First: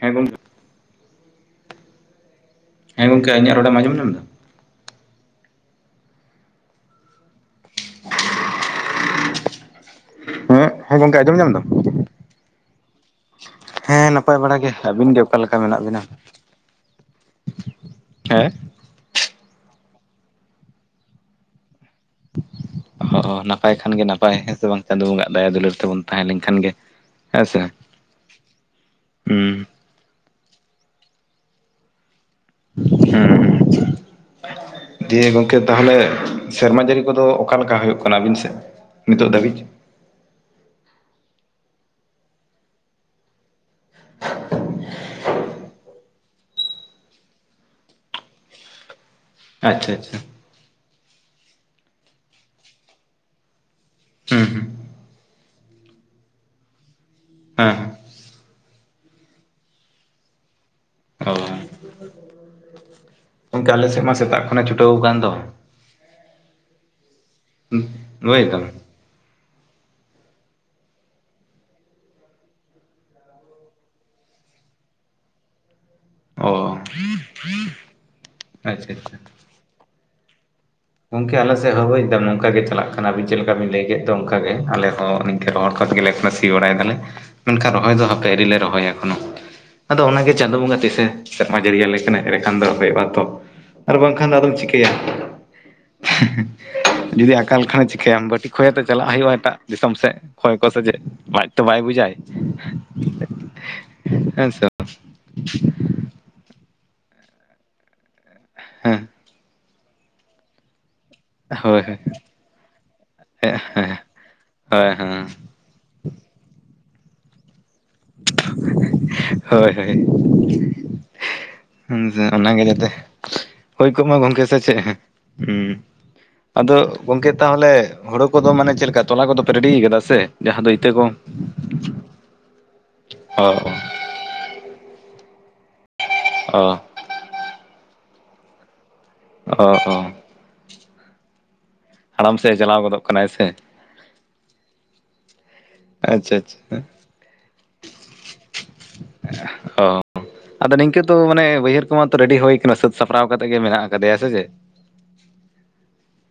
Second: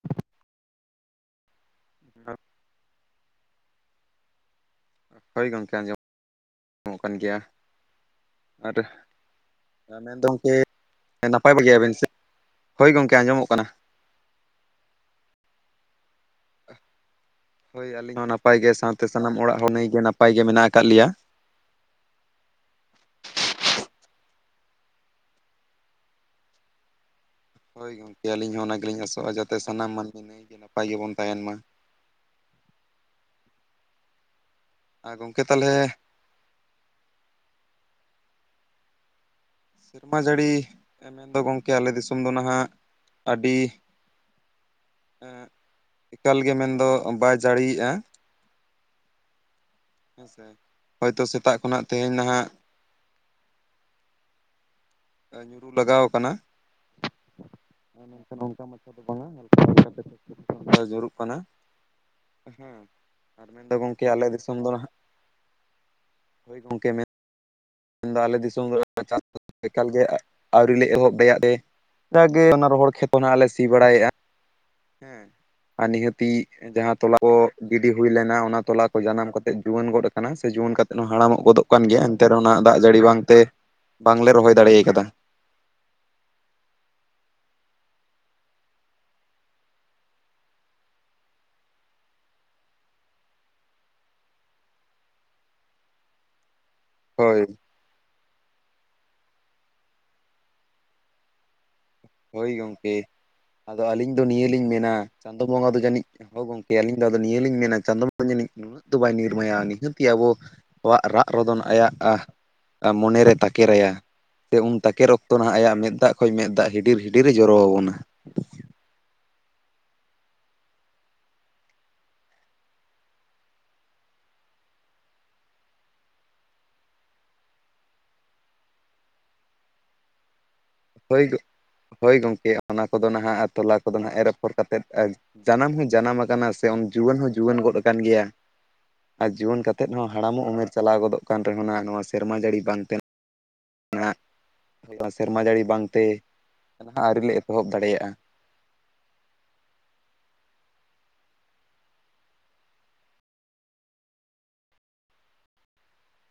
ᱦᱮᱸ ᱜᱚᱝᱠᱮ [inaudible] ᱦᱮᱸ ᱜᱚᱝᱠᱮ ᱤᱧᱟᱹᱜ ᱨᱚᱲᱮᱢ ᱟᱡᱚᱢ ᱧᱟᱢᱫᱟ ᱦᱳᱭ ᱜᱚᱢᱠᱮ ᱟᱸᱡᱚᱢ ᱢᱚᱜ ᱠᱟᱱ ᱜᱮᱭᱟ [unintelligible] ᱦᱮᱸ ᱦᱮᱸ ᱜᱚᱝᱠᱮ ᱟᱸᱡᱚᱢ ᱧᱟᱢ ᱫᱟᱢ? [unintelligible] ᱦᱳᱭ ᱜᱚᱝᱠᱮ ᱟᱸᱡᱚᱢᱚᱜ ᱠᱟᱱᱟ ᱦᱮᱸ ᱱᱟᱯᱟᱭ ᱵᱟᱲᱟ ᱜᱮ ᱟᱹᱵᱤᱱ ᱜᱮ ᱚᱠᱟ ᱞᱮᱠᱟ ᱢᱮᱱᱟᱜ ᱵᱤᱱᱟ? ᱦᱳᱭ ᱟᱹᱞᱤᱧ ᱦᱚᱸ ᱦᱮᱸ ᱱᱟᱯᱟᱭ ᱜᱮ ᱥᱟᱶᱛᱮ ᱥᱟᱱᱟᱢ ᱚᱲᱟᱜ ᱦᱚᱸ ᱱᱟᱹᱭᱜᱮ ᱱᱟᱯᱟᱭ ᱜᱮ ᱢᱮᱱᱟᱜ ᱟᱠᱟᱜ ᱞᱮᱭᱟ᱾ ᱦᱚᱻ ᱱᱟᱯᱟᱭ ᱠᱷᱟᱱᱜᱮ ᱱᱟᱯᱟᱭ ᱦᱮᱸ ᱥᱮ ᱵᱟᱝ ᱪᱟᱸᱫᱳ ᱵᱚᱸᱜᱟᱼᱟᱜ ᱫᱟᱭᱟ ᱫᱩᱞᱟᱹᱲ ᱛᱮᱵᱚᱱ ᱛᱟᱦᱮᱸ ᱞᱮᱝᱠᱷᱟᱱ ᱜᱮ, ᱦᱮᱸ ᱥᱮ ᱦᱳᱭ ᱜᱚᱝᱠᱮ ᱟᱹᱞᱤᱧ ᱦᱚᱸ ᱚᱱᱟ ᱜᱤᱞᱤᱧ ᱟᱥᱚᱜᱼᱟ ᱡᱟᱛᱮ ᱦᱩᱸ ᱥᱟᱱᱟᱢ ᱢᱟᱹᱱᱢᱤ ᱱᱟᱹᱭᱜᱮ ᱱᱟᱯᱟᱭ ᱜᱮᱵᱚᱱ ᱛᱟᱦᱮᱱ ᱢᱟ᱾ ᱦᱩᱸ ᱦᱩᱸ ᱫᱤᱭᱮ ᱜᱚᱝᱠᱮ ᱛᱟᱦᱚᱞᱮ ᱥᱮᱨᱢᱟ ᱡᱟᱹᱨᱤ ᱠᱚᱫᱚ ᱚᱠᱟᱮᱠᱟ ᱦᱳᱭᱳᱜ ᱠᱟᱱᱟ ᱟᱹᱵᱤᱱ ᱥᱮᱜ ᱱᱤᱛᱚᱜ ᱫᱷᱟᱹᱵᱤᱡ? ᱥᱮᱨᱢᱟ ᱡᱟᱹᱲᱤ ᱢᱮᱱᱫᱚ ᱜᱚᱝᱠᱮ ᱟᱞᱮ ᱫᱤᱥᱚᱢ ᱫᱚ ᱱᱟᱦᱟᱜ, ᱟᱹᱰᱤ ᱮᱸᱜ ᱮᱠᱟᱞᱜᱮ ᱢᱮᱱᱫᱚ ᱵᱟᱭ ᱡᱟᱹᱲᱤᱭᱮᱜᱼᱟ᱾ ᱟᱪᱪᱷᱟ ᱟᱪᱪᱷᱟ ᱦᱮᱸ ᱥᱮ ᱦᱳᱭᱛᱚ ᱥᱮᱛᱟᱜ ᱠᱷᱚᱱᱟᱜ ᱛᱮᱦᱮᱧ ᱱᱟᱦᱟᱜ ᱦᱩᱸ ᱦᱩᱸ ᱧᱩᱨᱩ ᱞᱟᱜᱟᱣ ᱠᱟᱱᱟ ᱾ ᱦᱮᱸ ᱱᱚᱝᱠᱟ ᱚᱱᱠᱟ ᱢᱟᱪᱷᱟ ᱫᱚ ᱵᱟᱝᱟ [unintelligible] ᱧᱩᱨᱩᱜ, ᱚᱻ ᱠᱟᱱᱟ ᱦᱮᱸ ᱟᱨ ᱜᱚᱢᱠᱮ ᱢᱮᱱᱫᱚ ᱟᱞᱮ ᱥᱮᱫ ᱜᱚᱝᱠᱮ ᱢᱟ ᱥᱮᱛᱟᱜ ᱠᱷᱚᱱᱮ ᱪᱷᱩᱴᱟᱹᱣ ᱟᱠᱟᱱ ᱫᱚ᱾ ᱦᱳᱹᱭ ᱜᱚᱝᱠᱮ ᱢᱮᱱ ᱫᱟ ᱟᱞᱮ ᱵᱩᱡ ᱫᱟᱢ ᱫᱤᱥᱚᱢ ᱨᱮ ᱪᱟᱸ ᱮᱠᱟᱞ ᱜᱮ ᱟᱹᱣᱨᱤ ᱞᱮ ᱮᱦᱚᱵ ᱫᱟᱲᱮᱭᱟᱜ ᱮ, ᱡᱟᱠᱟᱜᱮ ᱚᱱᱟ ᱨᱚᱦᱚᱲ ᱠᱷᱮᱛᱚ ᱚᱱᱟᱜ ᱞᱮ ᱥᱤ ᱵᱟᱲᱟᱭᱮᱜᱼᱟ ᱾ ᱦᱮᱸ ᱟᱨ ᱱᱤᱦᱟᱹᱛᱤ ᱚ ᱡᱟᱦᱟᱸ ᱛᱚᱞᱟ ᱠᱚ ᱜᱤᱰᱤ ᱦᱩᱭ ᱞᱮᱱᱟ ᱚᱱᱟ ᱛᱚᱞᱟ ᱟᱪᱪᱷᱟ ᱠᱚ ᱟᱪᱪᱷᱟ ᱡᱟᱱᱟᱢ ᱠᱟ ᱛᱮᱜ ᱡᱩᱣᱟᱹᱱ ᱜᱚᱫ ᱟᱠᱟᱱᱟ ᱥᱮ ᱡᱩᱣᱟᱹᱱ ᱠᱟ ᱜᱚᱝᱠᱮ ᱟᱞᱮ ᱥᱮᱫ ᱦᱚᱸ ᱵᱩᱡᱫᱟ ᱱᱚᱝᱠᱟ ᱜᱮ ᱪᱟᱞᱟᱜ ᱡᱟᱹᱲᱤ ᱠᱟᱱᱟᱵᱤᱱ ᱵᱟᱝᱛᱮ ᱪᱮᱫ ᱞᱮᱠᱟ ᱵᱤᱱ ᱞᱟᱹᱭ ᱠᱮᱫ ᱫᱚ ᱵᱟᱝᱞᱮ ᱨᱚᱦᱚᱭ ᱚᱱᱠᱟᱜᱮ ᱫᱟᱲᱮ ᱟᱞᱮ ᱠᱟᱫᱟ ᱦᱚᱸ ᱱᱤᱝ ᱨᱚᱦᱚᱲ ᱜᱮᱫᱞᱮ ᱥᱤ ᱵᱟᱲᱟᱭ ᱫᱟᱞᱮ ᱢᱮᱱᱠᱷᱟᱱ ᱨᱚᱦᱚᱭ ᱫᱚ ᱦᱟᱯᱮ ᱟᱹᱨᱤᱞᱮ ᱨᱚᱦᱚᱭᱟ ᱮᱠᱷᱚᱱᱳ ᱾ ᱟᱫᱚ ᱚᱱᱟᱜᱮ ᱪᱟᱸᱫᱳ ᱵᱚᱸᱜᱟ ᱛᱤᱥᱮ ᱥᱮᱨᱢᱟ ᱡᱟᱹᱲᱤᱭᱟᱹᱞᱮ ᱠᱟᱱᱟᱭ ᱮᱨᱮᱠᱷᱟᱱ ᱫᱚ ᱦᱳᱭᱳᱜᱼᱟᱛᱚ, ᱟᱨ ᱵᱟᱝᱠᱷᱟᱱ ᱫᱚ ᱟᱫᱚᱢ ᱪᱤᱠᱟᱹᱭᱟ, ᱡᱩᱫᱤ ᱦᱳᱭ ᱟᱠᱟᱞ ᱠᱷᱟᱱᱮ ᱪᱤᱠᱟᱭᱟᱢ ᱵᱟᱹᱴᱤ ᱠᱷᱚᱭᱟᱛᱮᱜ ᱪᱟᱞᱟᱜ ᱦᱳᱭᱳᱜᱼᱟ ᱮᱴᱟᱜ ᱫᱤᱥᱚᱢ ᱥᱮᱜ, ᱠᱷᱚᱭ ᱠᱚ ᱥᱮ ᱪᱮᱜ ᱞᱟᱡᱽ ᱛᱚ ᱵᱟᱭ ᱵᱩᱡᱟᱭ? ᱦᱳᱭ ᱜᱚᱝᱠᱮ ᱟᱫᱚ ᱟᱹᱞᱤᱧ ᱫᱚ ᱱᱤᱭᱟᱹ ᱦᱮᱸ ᱥᱮ ᱞᱤᱧ ᱵᱟᱝ? ᱢᱮᱱᱟ, ᱪᱟᱸᱫᱳ ᱵᱚᱸᱜᱟ ᱫᱚ ᱡᱟᱹᱱᱤᱡ ᱦᱚᱲ ᱜᱚᱝᱠᱮ ᱟᱹᱞᱤᱧ ᱫᱚ ᱱᱤᱭᱟᱹ ᱞᱤᱧ ᱢᱮᱱᱟ ᱪᱟᱸᱫᱚᱵᱚᱸᱜᱟ ᱡᱟᱹᱱᱤᱡ ᱱᱟᱹᱜ ᱫᱚ ᱦᱮᱸ ᱵᱟᱭ ᱱᱤᱨ ᱢᱟᱭᱟᱼᱟ ᱱᱤᱦᱟᱹᱛᱤ ᱟᱵᱚᱣᱟᱜ ᱨᱟᱜ ᱨᱚᱫᱳᱱ ᱦᱳᱭ ᱟᱭᱟᱜ ᱦᱳᱭ ᱢᱚᱱᱮᱨᱮ ᱦᱳᱭ ᱛᱟᱠᱮᱨ ᱟᱭᱟ ᱥᱮ ᱩᱱ ᱦᱳᱭ ᱛᱟᱠᱮᱨ ᱦᱮᱸ ᱚᱠᱛᱚ ᱱᱟᱦᱟᱜ ᱟᱭᱟᱜ ᱢᱮᱫ ᱫᱟᱜ, ᱠᱷᱚᱡ ᱢᱮᱫ ᱫᱟᱜ ᱦᱤᱰᱤᱨ ᱦᱤᱰᱤᱨᱮ ᱡᱚᱨᱚ ᱟᱵᱚᱱᱟ ᱾ [unintelligible] ᱦᱳᱹᱭ ᱦᱳᱹᱭ ᱾ ᱦᱮᱸ ᱥᱮ ᱚᱱᱟᱜᱮ ᱡᱟᱛᱮ ᱦᱩᱭ ᱠᱚᱜ ᱢᱟ ᱜᱚᱝᱠᱮ ᱥᱮ ᱪᱮᱫ ᱦᱚ᱾ ᱟᱫᱚ ᱜᱚᱝᱠᱮ ᱛᱟᱦᱚᱞᱮ ᱦᱳᱹᱲᱳ ᱠᱚᱫᱚ ᱢᱟᱱᱮ ᱪᱮᱫᱠᱟ ᱛᱚᱞᱟ ᱠᱚᱫᱚ ᱯᱮ ᱨᱮᱰᱤ ᱟᱠᱟᱫᱟ ᱥᱮ? ᱡᱟᱦᱟᱸ ᱫᱚ ᱤᱛᱟᱹ ᱠᱚ ᱦᱳᱹᱭ ᱜᱳ ᱦᱳᱹᱭ ᱜᱚᱢᱠᱮ ᱚᱱᱟ ᱠᱚᱫᱚ ᱱᱟᱦᱟᱜ ᱚ ᱟᱨ ᱛᱚᱞᱟ ᱠᱚᱫᱚ ᱱᱟᱜ ᱮᱨ ᱯᱚᱨ ᱛᱮᱫ ᱡᱟᱱᱟᱢ ᱦᱚᱸ ᱡᱟᱱᱟᱢ ᱟᱠᱟᱱᱟ ᱚ ᱥᱮ ᱡᱩᱣᱟᱹᱱ ᱦᱚᱸ ᱡᱩᱣᱟᱹᱱ ᱜᱚᱫ ᱟᱠᱟᱱ ᱜᱮᱸᱭᱟ, ᱟᱨ ᱚ ᱡᱩᱣᱟᱹᱱ ᱠᱟ ᱠᱟᱛᱮᱫ ᱚ ᱦᱚᱸ ᱦᱟᱲᱟᱢᱚᱜ ᱩᱢᱮᱨ ᱪᱟᱞᱟᱣ ᱜᱚᱫᱚᱜ ᱠᱟᱱ ᱨᱮᱦᱚᱸ ᱱᱚᱣᱟ ᱥᱮᱨᱢᱟ ᱡᱟᱹᱲᱤ ᱵᱟᱝ ᱛᱮ ᱠᱟᱸᱱᱟᱭ ᱥᱮ [unintelligible] ᱥᱮᱨᱢᱟ ᱡᱟᱹᱲᱤ ᱵᱟᱝᱛᱮ ᱟᱪᱪᱷᱟ ᱟᱹᱣᱨᱤ ᱞᱮ ᱮᱛᱚᱦᱚᱵ ᱫᱟᱲᱮᱭᱟᱜᱼᱟ ᱾ [unintelligible] ᱦᱮᱸ ᱚ, ᱟᱫᱚ ᱱᱤᱝᱠᱟᱹ ᱛᱚ ᱢᱟᱱᱮ ᱵᱟᱹᱭᱦᱟᱹᱲ ᱠᱚᱢᱟᱛᱚ ᱨᱮᱰᱤ ᱦᱚ ᱠᱟᱱᱟ ᱥᱟᱹᱛ ᱥᱟᱹᱯᱲᱟᱣ ᱠᱟᱛᱮᱜ ᱜᱮ ᱢᱮᱱᱟᱜ ᱟᱠᱟᱫᱮᱭᱟ ᱥᱮ ᱪᱮ ᱾ ᱦᱩ [unintelligible]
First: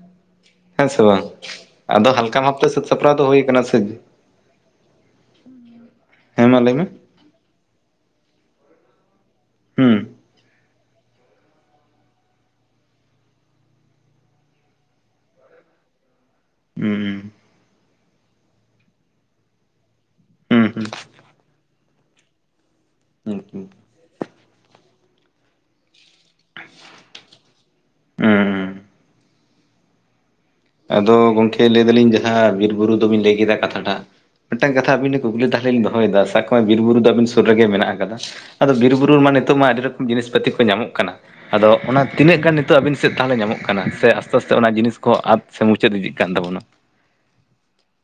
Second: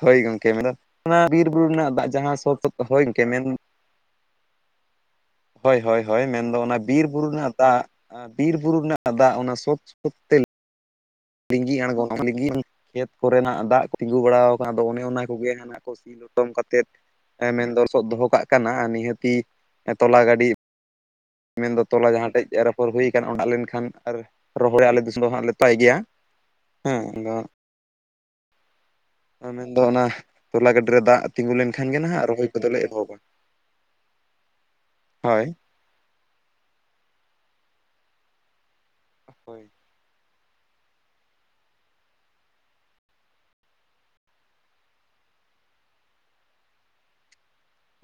ᱦᱳᱹᱭ ᱜᱚᱢᱠᱮ ᱢᱮᱱ ᱚᱱᱟ ᱵᱟᱝ ᱵᱤᱨ ᱵᱩᱨᱩ ᱨᱮᱱᱟᱜ ᱫᱟᱜ ᱟᱫᱚ ᱦᱟᱞᱠᱟ ᱡᱟᱦᱟᱸ ᱥᱚ ᱵᱷᱟᱵᱛᱮ ᱥᱟᱹᱛ ᱦᱳᱹᱭ ᱥᱟᱯᱲᱟᱣ ᱜᱚᱢᱠᱮ ᱢᱮᱱ ᱾ [unintelligible] ᱦᱳᱹᱭ ᱦᱳᱹᱭ ᱦᱳᱹᱭ ᱦᱮᱸ ᱢᱮᱱᱫᱚ ᱢᱟ ᱞᱟᱹᱭ ᱚᱱᱟ ᱢᱮ ᱵᱤᱨ ᱵᱩᱨᱩ ᱨᱮᱱᱟᱜ ᱫᱟᱜ, ᱵᱤᱨ ᱵᱩᱨᱩ ᱨᱮᱱᱟᱜ ᱫᱟᱜ ᱚᱱᱟ ᱥᱳᱫ ᱦᱩᱸ ᱥᱳᱫ ᱛᱮ ᱞᱤᱸᱜᱤ ᱟᱬᱜᱚᱱᱟᱢ ᱞᱤᱜ ᱠᱷᱮᱛ ᱠᱚᱨᱮᱱᱟᱜ ᱫᱟᱜ ᱠᱚ ᱛᱤᱸᱜᱩ ᱵᱟᱲᱟ ᱟᱠᱟᱱᱟ ᱟᱫᱚ ᱚᱱᱮ ᱚᱱᱟ ᱠᱚᱜᱮ ᱦᱟᱸᱜ, ᱠᱚ ᱥᱤ ᱞᱚᱴᱚᱢ ᱠᱟᱛᱮᱫ ᱦᱩᱸ ᱢᱮᱱ ᱞᱚᱥᱚᱫ ᱫᱚᱦᱚ ᱠᱟᱜ ᱠᱟᱱᱟ, ᱱᱤᱦᱟᱹᱛᱤ ᱛᱚᱞᱟ ᱜᱟᱹᱰᱤ ᱦᱩᱸ ᱦᱩᱸ ᱦᱩᱸ ᱢᱮᱱᱫᱚ ᱛᱚᱞᱟ ᱡᱟᱦᱟᱸ ᱴᱷᱮᱡ ᱮᱨ ᱟᱯᱷᱚᱲ ᱦᱩᱭᱚᱠ ᱦᱩᱸ ᱚᱲᱟᱜ ᱞᱮᱱᱠᱷᱟᱱ ᱟᱨ ᱨᱚᱦᱚᱲ ᱟᱞᱮ ᱫᱤᱥᱚᱢ ᱫᱚ ᱦᱟᱸᱜ ᱞᱮᱛᱟᱭ ᱜᱮᱭᱟ ᱾ ᱦᱮᱸ ᱟᱫᱚ ᱦᱩᱸᱩ ᱢᱮᱱ ᱫᱚ ᱚᱱᱟ ᱾ ᱟᱫᱳ ᱜᱚᱢᱠᱮ ᱞᱟᱹᱭ ᱮ ᱫᱟᱞᱤᱧ ᱡᱟᱦᱟᱸ ᱠᱚᱫᱚᱞᱮ ᱵᱤᱨᱵᱩᱨᱩ ᱮᱦᱚᱵᱟ ᱫᱚᱵᱤᱱ ᱞᱟᱹᱭ ᱠᱮᱫᱟ ᱠᱟᱛᱷᱟᱴᱟᱜ ᱢᱤᱫᱴᱟᱝ ᱠᱟᱛᱷ ᱟᱵᱤᱱ ᱴᱮᱱ ᱠᱩᱠᱞᱤ ᱦᱳᱭ ᱞᱤᱧ ᱫᱚᱦᱚᱭ ᱮᱫᱟ ᱥᱟ ᱾ ᱵᱤᱨ ᱵᱩᱨᱩ ᱫᱚ ᱟᱵᱤᱱ ᱥᱩᱨ ᱨᱮᱜᱮ ᱢᱮᱱᱟᱜ ᱟᱠᱟᱫᱟ ᱟᱫᱚ ᱵᱤᱨ ᱵᱩᱨᱩ ᱢᱟ ᱱᱤᱛᱚᱜ ᱦᱳᱭ ᱢᱟ ᱟᱹᱰᱤ ᱨᱚᱠᱚᱢ ᱡᱤᱱᱤᱥ ᱯᱟᱹᱛᱤ ᱠᱚ ᱧᱟᱢᱚᱜ ᱠᱟᱱᱟ ᱾ ᱟᱫᱳ ᱚᱱᱟ ᱛᱤᱱᱟᱹᱜ ᱜᱟᱱ ᱱᱤᱛᱚᱜ ᱟᱵᱤᱱ ᱥᱮᱫ ᱛᱟᱦᱚᱞᱮ ᱧᱟᱢᱚᱜ ᱠᱟᱱᱟ ᱥᱮ ᱟᱥᱛᱮ ᱟᱥᱛᱮ ᱚᱱᱟ ᱡᱤᱱᱤᱥ ᱠᱚ ᱟᱫ ᱾ ᱥᱮᱸ ᱢᱩᱪᱟᱹᱫ ᱤᱫᱤᱜ ᱠᱟᱱ ᱛᱟᱵᱚᱱᱟ ᱾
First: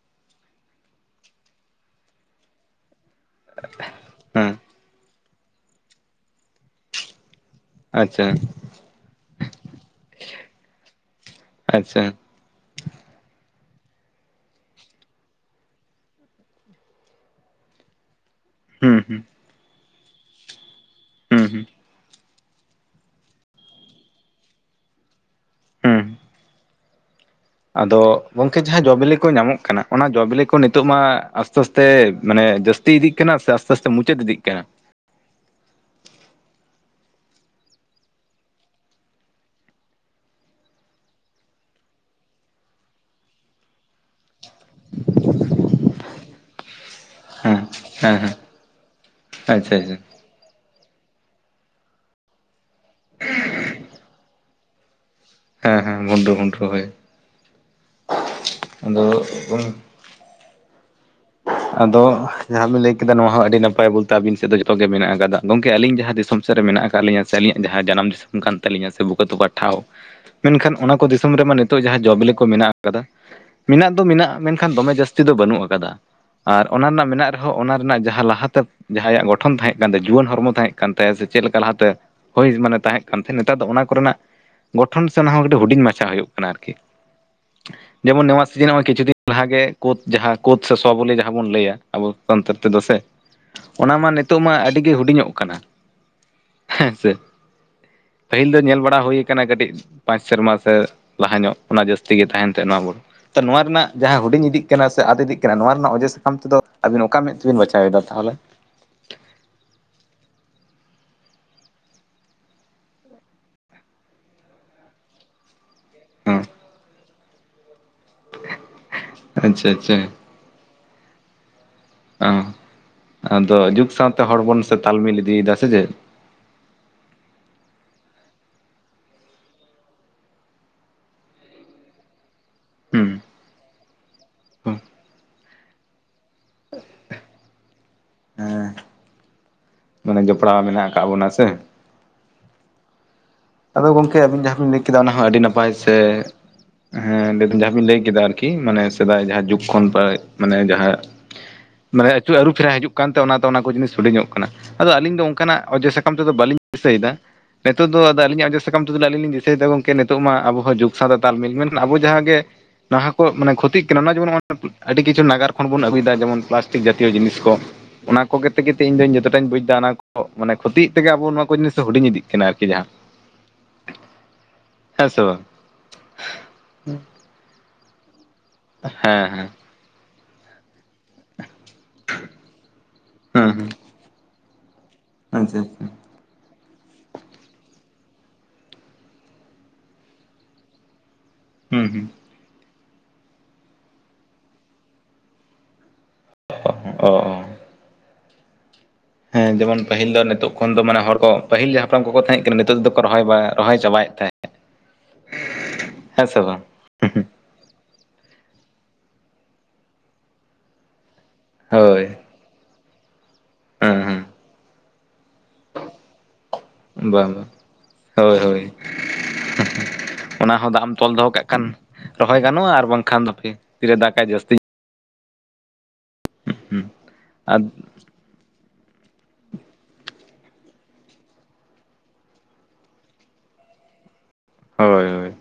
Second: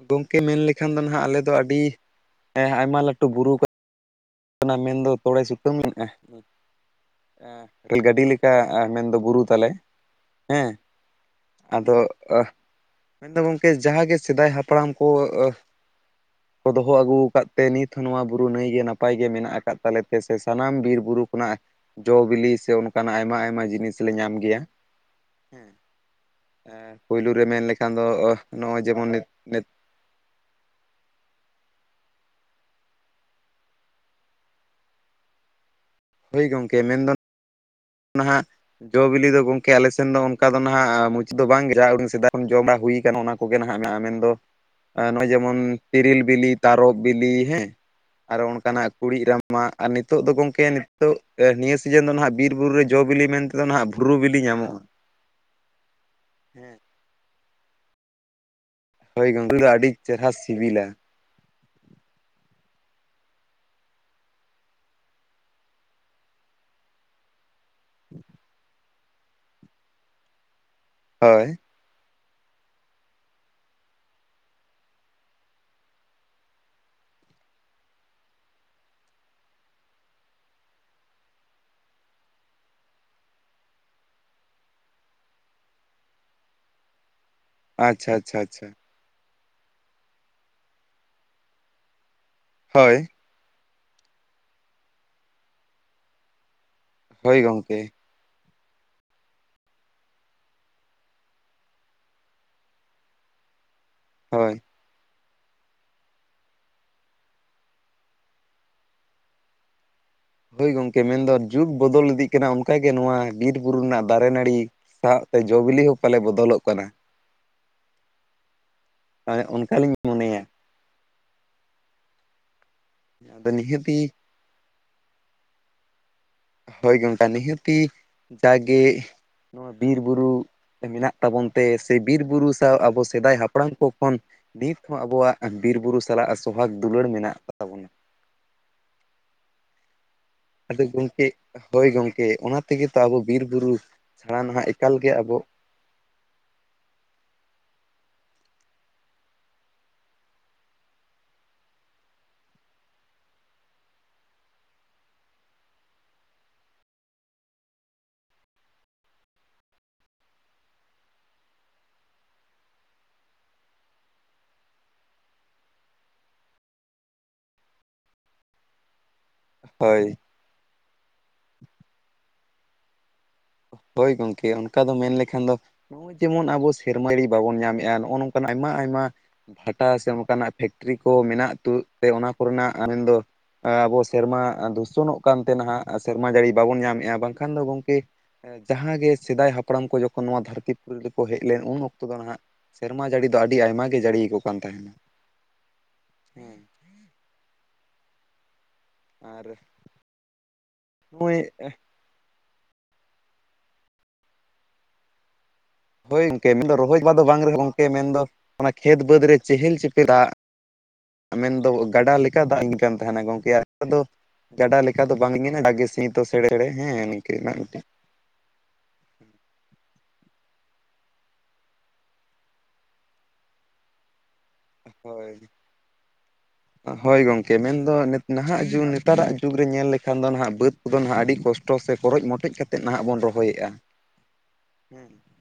ᱜᱚᱝᱠᱮ ᱢᱮᱱ ᱞᱮᱠᱷᱟᱱ ᱫᱚ ᱦᱚᱱᱟᱜ ᱟᱞᱮ ᱫᱚ ᱟᱹᱰᱤ ᱟᱭᱢᱟ ᱞᱟᱹᱴᱩ ᱵᱩᱨᱩ ᱠᱚ ᱾ ᱦᱮᱸ ᱢᱮᱱ ᱫᱚ ᱛᱚᱲᱮ ᱥᱩᱛᱟᱹᱢ ᱢᱮᱱᱟᱜᱼᱟ ᱾ ᱨᱮᱸᱞ ᱜᱟᱹᱰᱤ ᱟᱪᱪᱷᱟ ᱞᱮᱠᱟ ᱢᱮᱱ ᱫᱚ ᱵᱩᱨᱩ ᱛᱟᱞᱮ ᱦᱮᱸ ᱾ ᱟᱫᱳ ᱟᱪᱪᱷᱟ ᱾ ᱢᱮᱱ ᱫᱚ ᱜᱚᱝᱠᱮ ᱡᱟᱦᱟᱸ ᱜᱮ ᱥᱮᱫᱟᱭ ᱦᱟᱯᱲᱟᱢ ᱠᱚ ᱠᱚ ᱫᱚᱦᱚ ᱟᱹᱜᱩ ᱟᱠᱟᱫ ᱾ ᱛᱮ ᱱᱤᱛ ᱦᱚᱸ ᱱᱚᱣᱟ ᱵᱩᱨᱩ ᱱᱟᱹᱭ ᱜᱮ ᱦᱩᱸ ᱱᱟᱯᱟᱭ ᱦᱩᱸ ᱜᱮ ᱢᱮᱱᱟᱜ ᱟᱠᱟᱫ ᱛᱟᱞᱮᱛᱮ ᱥᱮ ᱥᱟᱱᱟᱢ ᱵᱤᱨ ᱵᱩᱨᱩ ᱦᱩᱸ ᱠᱷᱚᱱᱟᱜ ᱦᱩᱸ ᱡᱚ ᱵᱤᱞᱤ ᱥᱮ ᱚᱱᱠᱟᱱᱟᱜ ᱟᱭᱢᱟ ᱟᱭᱢᱟ ᱡᱤᱱᱤᱥ ᱞᱮ ᱧᱟᱢ ᱜᱮᱭᱟ, ᱦᱮᱸ ᱯᱳᱭᱞᱩ ᱨᱮ ᱢᱮᱱ, ᱞᱮᱠᱷᱟᱱ ᱟᱫᱚ ᱫᱚ ᱜᱚᱝᱠᱮ ᱱᱚᱜᱼᱚᱭ ᱡᱟᱦᱟᱸ ᱡᱚ ᱡᱮᱢᱚᱱ ᱵᱤᱞᱤ ᱠᱚ ᱧᱟᱢᱚᱜ ᱠᱟᱱᱟ, ᱚᱱᱟ ᱡᱚᱵᱤᱞᱮ ᱠᱚ ᱱᱤᱛᱚᱜ ᱢᱟ ᱟᱥᱛᱮ ᱟᱥᱛᱮ ᱢᱟᱱᱮ ᱡᱟᱥᱛᱤ ᱤᱫᱤᱜ ᱠᱟᱱᱟ ᱥᱮ ᱟᱥᱛᱮ ᱟᱥᱛᱮ ᱢᱩᱪᱟᱹᱫ ᱤᱫᱤᱜ ᱠᱟᱱᱟ ᱦᱳᱭ ᱜᱚᱝᱠᱮ ᱢᱮᱱᱫᱚ, ᱱᱟᱦᱟᱜ ᱡᱚ ᱵᱤᱞᱤ ᱫᱚ ᱜᱚᱝᱠᱮ ᱟᱞᱮ ᱥᱮᱱ ᱫᱚ ᱚᱱᱠᱟ ᱫᱚ ᱱᱟᱦᱟᱜ ᱢᱩᱪᱟᱹᱫ ᱫᱚ ᱵᱟᱝᱜᱮ ᱡᱟᱦᱟᱸᱟ ᱥᱮᱫᱟᱭ ᱠᱷᱚᱱ ᱡᱚ ᱵᱟᱲᱟ ᱦᱩᱭ ᱟᱠᱟᱱᱟ ᱚᱱᱟ ᱠᱚᱜᱮ ᱱᱟᱦᱟᱜ ᱢᱮᱱᱟᱜᱼᱟ ᱢᱮᱱ ᱫᱚ ᱱᱚᱜᱼᱚᱭ ᱡᱮᱢᱚᱱ ᱛᱤᱨᱤᱞ ᱵᱤᱞᱤ ᱛᱟᱨᱚᱯ ᱵᱤᱞᱤ ᱦᱮᱸ ᱾ ᱟᱨᱚ ᱚᱱᱠᱟᱱᱟᱜ ᱠᱩᱲᱤᱫ ᱨᱟᱢᱟ ᱟᱪᱪᱷᱟ ᱟᱨ ᱟᱪᱪᱷᱟ ᱱᱤᱛᱳᱜ ᱫᱚ ᱜᱚᱝᱠᱮ ᱱᱤᱛᱳᱜ ᱱᱤᱭᱟᱹ ᱥᱤᱡᱤᱱ ᱫᱚ ᱦᱜ ᱵᱤᱨ ᱵᱤᱨ ᱵᱩᱨᱩ ᱨᱮ ᱡᱚ ᱵᱤᱞᱤ ᱢᱮᱱᱛᱮᱫᱚ ᱱᱟᱦᱟᱜ ᱵᱷᱩᱨᱩ ᱵᱤᱞᱤ ᱧᱟᱢᱚᱜᱼᱟ, ᱦᱮᱸ ᱦᱮᱸ ᱵᱷᱩᱱᱰᱩ ᱵᱷᱩᱱᱰ ᱦᱮᱸ ᱦᱚᱭ, ᱦᱳᱭ ᱜᱚᱝᱠ ᱫᱚ ᱟᱹᱰᱤ ᱪᱮᱨᱦᱨᱟ ᱥᱤᱵᱤᱞᱟ, ᱟᱫᱚ ᱡᱟᱦᱟᱸᱵᱤᱱ ᱞᱟᱹᱭ ᱠᱮᱫᱟ ᱱᱚᱣᱟ ᱦᱚᱸ ᱟᱹᱰᱤ ᱱᱟᱯᱟᱭ ᱵᱚᱞᱛᱮ ᱟᱹᱵᱤᱱ ᱥᱮᱫ ᱫᱚ ᱡᱚᱛᱚᱜ ᱜᱮ ᱢᱮᱱᱟᱜ ᱟᱠᱟᱫᱟ, ᱜᱚᱝᱠᱮ ᱟᱹᱞᱤᱧ ᱡᱟᱦᱟᱸ ᱫᱤᱥᱚᱢ ᱥᱮᱫ ᱨᱮ ᱢᱮᱱᱟᱜ ᱟᱠᱟᱜᱣᱟ ᱠᱫ ᱞ ᱥ [unintelligible] ᱮ ᱟᱹᱞᱤᱧᱟᱜ ᱡᱟᱦᱟᱸ ᱡᱟᱱᱟᱢ ᱫᱤᱥᱚᱢ ᱠᱟᱱ ᱛᱟᱹᱞᱤᱧᱟ ᱥᱮ ᱵᱩᱠᱟᱹ ᱛᱟᱠᱚ ᱴᱷᱟᱶ ᱢᱮᱱᱠᱷᱟᱱ ᱚᱱᱟ ᱠᱚ ᱫᱤᱥᱚᱢ ᱦᱳᱭ ᱨᱮᱢᱟ, ᱱᱤᱛᱚᱜ ᱡᱟᱦᱟᱸ ᱡᱚᱵᱞᱤ ᱠᱚ ᱢᱮᱱᱟᱜ ᱟᱠᱟᱫᱟ ᱢᱮᱱᱟᱜ ᱫᱚ ᱢᱮᱱᱟᱜ ᱢᱮᱱᱠᱷᱟᱱ ᱫᱚᱢᱮ ᱡᱟᱹᱥᱛᱤ ᱫᱚ ᱵᱟᱹᱱᱩᱜ ᱟᱠᱟᱫᱟ, ᱟᱨ ᱚᱱᱟ ᱨᱮᱱᱟᱜ ᱢᱮᱱᱟᱜ ᱨᱮᱦᱚᱸ ᱚᱱᱟ ᱨᱮᱱᱟᱜ ᱡᱟᱦᱟᱸ ᱞᱟᱦᱟᱛᱮ ᱡᱟᱦᱟᱸᱭᱟᱜ ᱜᱚᱴᱷᱚᱱ ᱛᱟᱦᱮᱸ ᱠᱟᱱ ᱛᱟᱭᱟ ᱡᱩᱣᱟᱹᱱ ᱦᱚᱲᱢᱚ ᱛᱟᱦᱮᱸ ᱠᱟᱱ ᱛᱟᱭᱟ ᱥᱮ ᱪᱮᱫ ᱞᱮᱠᱟ ᱞᱟᱦᱟᱛᱮ ᱦᱳᱭ ᱢᱟᱱᱮ ᱛᱟᱦᱮᱸ ᱠᱟᱱ ᱛᱟᱦᱮᱸᱫ ᱱᱮᱛᱟᱨ ᱫᱚ ᱚᱱᱟ ᱠᱚᱨᱮᱱᱟᱜ, ᱜᱚᱴᱚᱱ ᱥᱮ ᱚᱱᱟᱦ ᱠᱟᱹᱴᱤᱡ ᱦᱩᱰᱤᱧ ᱢᱟᱪᱷᱟ ᱦᱩᱭᱩᱜ ᱠᱟᱱᱟ ᱟᱨᱠᱤ ᱟᱪᱪᱷᱟ ᱡᱮᱢᱚᱱ ᱟᱪᱪᱷᱟ ᱱᱚᱣᱟ ᱟᱪᱪᱷᱟ ᱥᱤᱡᱤᱱᱜ ᱠᱤᱪᱷᱩ ᱫᱤᱱ ᱚᱱᱟᱜᱮ ᱠᱳᱫ ᱡᱟᱦᱟᱸ ᱠᱳᱫ ᱥᱮ ᱥᱚᱥᱚ ᱵᱚᱞᱤ ᱡᱟᱦᱟᱸ ᱵᱚᱱ ᱞᱟᱹᱭᱟ ᱟᱵᱚ ᱥᱟᱱᱛᱟᱲ ᱛᱮᱫᱚ ᱥᱮ, ᱦᱳᱭ ᱚᱱᱟ ᱢᱟ ᱱᱤᱛᱚᱜ ᱢᱟ ᱟᱹᱰᱤ ᱜᱮ ᱦᱩᱰᱤᱧᱚᱜ ᱠᱟᱱᱟ ᱦᱮᱸ ᱥᱮ ᱦᱳᱭ ᱜᱚᱢᱠᱮ, ᱯᱟᱹᱦᱤᱞ ᱫᱚ ᱧᱮᱞ ᱵᱟᱲᱟ ᱦᱩᱭ ᱟᱠᱟᱱᱟ ᱠᱟᱹᱴᱤᱡ ᱯᱟᱸᱪ ᱥᱮᱨᱢᱟ ᱥᱮ ᱞᱟᱦᱟ ᱧᱚᱜ ᱚᱱᱟ ᱡᱟᱹᱥᱛᱤ ᱜᱮ ᱛᱟᱦᱮᱱ ᱛᱟᱦᱮᱸ ᱱᱚᱣᱟ ᱵᱚᱱ, ᱛᱚ ᱱᱚᱣᱟ ᱨᱮᱱᱟᱜ, ᱡᱟᱦᱟᱸ ᱦᱩᱰᱤᱧ ᱦᱳᱭ ᱤᱫᱤᱜ ᱥᱮ ᱟᱫ ᱤᱫᱤᱜ ᱠᱟᱱᱟ ᱱᱚᱣᱟ ᱨᱮᱱᱟᱜ ᱚᱡᱮ ᱥᱟᱠᱟᱢ ᱛᱚ ᱟᱵᱤᱱ ᱚᱠᱟ ᱢᱮᱫ ᱛᱮᱵᱤᱱ ᱵᱟᱪᱷᱟ ᱮᱫᱟ ᱛᱟᱦᱚᱞᱮ, ᱦᱳᱭ ᱜᱚᱢᱠᱮ ᱢᱮᱱᱫᱚ ᱡᱩᱜᱽ ᱵᱚᱫᱚᱞ ᱤᱫᱤᱜ ᱠᱟᱱᱟ ᱚᱱᱠᱟᱜᱮ ᱱᱚᱣᱟ ᱵᱤᱨ ᱵᱩᱨᱩ ᱨᱮᱱᱟᱜ ᱫᱟᱨᱮ ᱱᱟᱹᱲᱤ, ᱥᱟᱶᱛᱮ ᱡᱚᱼ ᱵᱤᱞᱤ ᱦᱚᱸ ᱯᱟᱞᱮ ᱦᱮᱸ ᱵᱚᱫᱚᱞᱚᱜ ᱠᱟᱱᱟ, ᱟᱪᱪᱷᱟ ᱚᱱᱠᱟᱞᱤᱧ ᱟᱪᱪᱷᱟ ᱢᱚᱱᱮᱭᱟ, ᱚ ᱟᱫᱚ ᱡᱩᱜᱽ ᱥᱟᱶᱛᱮ ᱦᱚᱲ ᱵᱚᱱ ᱥᱮ ᱛᱟᱞᱢᱤᱞ ᱤᱫᱤᱭᱮᱫᱟ ᱥᱮ ᱪᱮᱫ, ᱦ ᱜᱚᱱᱴᱟ ᱱᱦᱛᱤ ᱡᱟᱜᱮ, ᱱᱚᱣᱟ ᱵᱤᱨ ᱵᱩᱨᱩ ᱢᱮᱱᱟᱜ ᱛᱟᱵᱚᱱ ᱛᱮ ᱥᱮ ᱵᱤᱨ ᱵᱩᱨᱩ, ᱥᱟᱶ ᱟᱵᱚ ᱦᱩᱸ ᱥᱮᱫᱟᱭ ᱦᱟᱯᱲᱟᱢ ᱠᱚ ᱠᱷᱚᱱ ᱱᱤᱛ ᱦᱚᱸ ᱟᱵᱚᱣᱟᱜ ᱵᱤᱨ ᱵᱩᱨᱩ ᱥᱟᱞᱟᱜ ᱥᱚᱦᱟᱠ ᱫᱩᱞᱟᱹᱲ ᱢᱮᱱᱟᱜ ᱟᱠᱟ ᱛᱟᱵᱚᱱᱟ, ᱦᱮᱸ ᱢᱟᱱᱮ ᱡᱚᱯᱲᱟᱣ ᱟᱫᱚ ᱢᱮᱱᱟᱜ ᱟᱠᱟᱫ ᱜᱚᱝᱠᱮ ᱵᱚᱱᱟ ᱥᱮ ᱦᱳᱭ ᱜᱚᱢᱠᱮ ᱚᱱᱟ ᱛᱮᱜᱮ ᱛᱚ ᱟᱵᱚ ᱵᱤᱨ ᱵᱩᱨᱩ ᱟᱫᱚ ᱜᱚᱢᱠᱮ ᱪᱷᱟᱲᱟ ᱟᱹᱵᱤᱱ ᱡᱟᱦᱟᱸ ᱱᱟᱦᱟᱜ ᱵᱤᱱ ᱞᱟᱹᱭ ᱮᱠᱟᱞ ᱠᱮᱫᱟ ᱜᱮ ᱚᱱᱟ ᱦᱚᱸ ᱟᱵᱚ ᱟᱹᱰᱤ ᱱᱟᱯᱟᱭ ᱥᱮ ᱦᱮᱸ ᱞᱟᱹᱭ ᱡᱟᱦᱟᱸ ᱵᱤᱱ ᱞᱟᱹᱭ ᱠᱮᱫᱟ ᱟᱨᱠᱤ ᱢᱟᱱᱮ ᱥᱮᱫᱟᱭ ᱡᱟᱦᱟᱸ ᱡᱩᱜᱽ ᱠᱷᱚᱱ ᱢᱟᱱᱮ ᱡᱟᱦᱟᱸ ᱢᱟᱱᱮ ᱟᱹᱪᱩᱨ ᱟᱹᱨᱩ ᱯᱷᱮᱨᱟ ᱦᱤᱡᱩᱜ ᱠᱟᱱᱛᱮ ᱚᱱᱟ ᱚᱱᱟ ᱠᱚ ᱡᱤᱱᱤᱥ ᱦᱚᱰᱤᱧ ᱧᱚᱜ ᱠᱟᱱᱟ ᱟᱫᱚ ᱟᱹᱞᱤᱧ ᱫᱚ ᱚᱱᱠᱟᱱᱟᱜ ᱚᱡᱮ ᱥᱟᱠᱟᱢ ᱛᱮᱫᱚ ᱵᱟᱹᱞᱤᱧ ᱫᱤᱥᱟᱹᱭᱮᱫᱟ ᱱᱤᱛᱚᱜ ᱫᱚ ᱟᱹᱞᱤᱧ ᱚᱡ ᱥᱟᱠᱟᱢ ᱛᱩ ᱟ ᱟᱹᱞᱤᱧ ᱞᱤᱧ ᱫᱤᱥᱟᱹᱭᱮᱫᱟ ᱜᱚᱝᱠᱮ ᱱᱤᱛᱚᱜ ᱢᱟ ᱟᱵᱚᱚᱸ ᱡᱩᱜᱽ ᱥᱟᱶᱛᱮ ᱛᱟᱞᱢᱤᱞ ᱢᱮᱱᱠᱷᱟᱱ ᱟᱵᱚ ᱡᱟᱦᱟᱸ ᱜᱮ ᱱᱟᱦᱟ ᱠᱚ ᱢᱟᱱᱮ ᱠᱷᱚᱛᱤᱜ ᱠᱟᱱᱟ ᱚᱱᱟ ᱡᱮᱢᱚᱱ ᱟᱹᱰᱤ ᱠᱤᱪᱷᱩ ᱱᱟᱜᱟᱨ ᱠᱷᱚᱱ ᱵᱚᱱ ᱟᱹᱜᱩᱭᱮᱫᱟ ᱡᱮᱢᱚᱱ ᱯᱞᱟᱥᱴᱤᱠ ᱡᱟᱛᱤᱭᱚ ᱡᱤᱱᱤᱥ ᱠᱚ ᱚᱱᱟ ᱠᱚᱛᱮ ᱜᱮ ᱤᱧᱫᱚᱧ ᱡᱚᱛᱚᱴᱟᱧ ᱵᱩᱡ ᱮᱫᱟ ᱚᱱᱟ ᱦᱳᱭ ᱠᱚ ᱢᱟᱱᱮ ᱠᱷᱚᱛᱤᱜ ᱟᱵᱚ ᱱᱚᱣᱟ ᱠᱚ ᱡᱤᱱᱤᱥ ᱦᱩᱰᱤᱧ ᱤᱫᱤᱜ ᱠᱟᱱᱟ ᱟᱨᱠᱤ ᱡᱟᱦᱟᱸ ᱦᱳᱭ ᱜᱚᱢᱠᱮ ᱚᱱᱠᱟ ᱫᱚ ᱦᱮᱸ ᱢᱮᱱ ᱥᱮ ᱵᱟᱝ ᱞᱮᱠᱷᱟᱱ ᱫᱚ ᱱᱚᱜ-ᱚᱭ ᱡᱮᱢᱚᱱ ᱟᱵᱚ ᱥᱮᱨᱢᱤ ᱵᱟᱵᱚᱱ ᱧᱟᱢᱮᱫ-ᱟ ᱱᱚᱜ-ᱚ ᱱᱚᱝᱠᱟ ᱚᱱᱠᱟᱱᱟᱜ ᱟᱭᱢᱟ ᱟᱭᱢᱟ ᱦᱮᱸ ᱦᱮᱸ ᱵᱷᱟᱴᱟ ᱥᱮ ᱚᱱᱠᱟᱱᱟᱜ ᱯᱷᱮᱠᱴᱨᱤ ᱠᱚ ᱢᱮᱱᱟᱜ ᱛᱮ ᱚᱱᱟ ᱠᱚᱨᱮᱱᱟᱜ ᱢᱮᱱᱫᱚ ᱦᱩᱸ ᱟᱵᱚ ᱥᱮᱨᱢᱟ ᱫᱩᱥᱚᱱᱚᱜ ᱦᱩᱸ ᱠᱟᱱᱛᱮ ᱱᱟᱦᱟᱜ ᱦᱩᱸ ᱥᱮᱨᱢᱟ ᱡᱟᱹᱲᱤ ᱵᱟᱵᱚᱱ ᱧᱟᱢᱮᱫ-ᱟ ᱵᱟᱝᱠᱷᱟᱱ ᱫᱚ ᱜᱚᱢᱠᱮ ᱡᱟᱦᱟᱸ ᱜᱮ ᱥᱮᱫᱟᱭ ᱦᱟᱯᱲᱟᱢ ᱠᱚ ᱡᱚᱠᱷᱚᱱ ᱱᱚᱣᱟ ᱫᱷᱟᱹᱨᱛᱤ ᱯᱩᱨᱤ ᱨᱮᱠᱚ ᱦᱮᱡ ᱞᱮᱱ ᱩᱱ ᱦᱩᱸ ᱚᱠᱛᱚ ᱫᱚ ᱱᱟᱦᱟᱜ ᱥᱮᱨᱢᱟ ᱡᱟᱹᱲᱤ ᱫᱚ ᱟᱹᱰᱤ ᱟᱭᱢᱟ ᱜᱮ ᱡᱟᱹᱲᱤᱭᱟᱠᱚ ᱠᱟᱱ ᱛᱟᱦᱮᱱᱟ ᱚ ᱟᱨ ᱦᱮᱸ ᱡᱮᱢᱚᱱ ᱯᱟᱹᱦᱤᱞ ᱫᱚ ᱱᱤᱛᱚᱜ ᱠᱷᱚᱱ ᱫᱚ ᱢᱟᱱᱮ ᱦᱚᱲ ᱠᱚ ᱱᱚᱜᱼᱚᱭ ᱯᱟᱹᱦᱤᱞ ᱡᱟᱦᱟᱸ ᱦᱟᱯᱲᱟᱢ ᱠᱚᱠᱚ ᱛᱟᱦᱮᱸ ᱠᱟᱱᱟ ᱱᱤᱛᱚᱜ ᱫᱚ ᱨᱚᱦᱚᱭ ᱪᱟᱵᱟᱭᱮᱫ ᱛᱟᱦᱮᱸᱫ ᱦᱳᱭ ᱦᱮᱸ ᱥᱮ ᱜᱚᱝᱠᱮ ᱵᱟᱝ ᱢᱮᱱᱫᱚ ᱨᱚᱦᱚᱭ ᱢᱟ ᱫᱚ ᱵᱟᱝ ᱨᱮᱦᱚ ᱜᱚᱢᱠᱮ ᱢᱮᱱᱫᱚ ᱚᱱᱟ ᱠᱷᱮᱛ ᱵᱟᱹᱫᱽ ᱨᱮ ᱪᱮᱦᱮᱞ ᱪᱮᱯᱮᱞ ᱫᱟᱜ ᱢᱮᱱᱫᱚ ᱦᱳᱭ ᱜᱟᱰᱟ ᱞᱮᱠᱟ ᱫᱟᱜ ᱞᱤᱜᱤ ᱠᱟᱱ ᱛᱟᱦᱮᱱᱟ ᱜᱚᱝᱠᱮ ᱦᱮᱸ ᱟᱫᱚ ᱦᱮᱸ ᱜᱟᱰᱟ ᱞᱮᱠᱟ ᱪᱮᱠᱟ ᱫᱚ ᱵᱟᱝᱤᱧ ᱡᱟᱜᱮ ᱥᱤᱫᱚ ᱥᱮᱬᱮᱥᱮᱲᱮ ᱦᱮᱸ ᱵᱟᱝ ᱵᱟᱝ ᱱᱤᱝᱠᱟᱹᱱᱟᱜ ᱢᱤᱫᱴᱮᱱ ᱦᱳᱭ ᱦᱳᱭ ᱚᱱᱟ ᱦᱚᱸ ᱫᱟᱜ ᱮᱢ ᱛᱚᱞ ᱫᱚᱦᱚ ᱠᱟᱜ ᱠᱷᱟᱱ ᱨᱚᱦᱚᱭ ᱜᱟᱱᱚᱜ-ᱟ ᱟᱨ ᱵᱟᱝᱠᱷᱟᱱ ᱫᱚᱯᱮ ᱛᱤᱨᱮ ᱫᱟᱠᱟᱭ ᱡᱟᱹᱥᱛᱤ ᱦᱳᱭ ᱦᱳᱭ ᱜᱚᱢᱠᱮ ᱟᱨ ᱢᱮᱱᱫᱚ ᱱᱟᱦᱟᱜ ᱡᱩᱜᱽ ᱱᱮᱛᱟᱨᱟᱜ ᱡᱩᱜᱽ ᱨᱮ ᱧᱮᱞ ᱞᱮᱠᱷᱟᱱ ᱫᱚ ᱱᱟᱦᱟᱜ ᱵᱟᱹᱫᱽ ᱠᱚᱫᱚ ᱱᱟᱦᱟᱜ ᱟᱹᱰᱤ ᱠᱚᱥᱴᱚ ᱥᱮ ᱠᱚᱨᱚᱡ ᱢᱚᱴᱮᱡ ᱠᱟᱛᱮ ᱛᱮᱫ ᱱᱟᱦᱟᱜ ᱵᱚᱱ ᱨᱚᱦᱚᱭᱮᱫ-ᱟ ᱦᱳᱭ ᱦᱳᱭ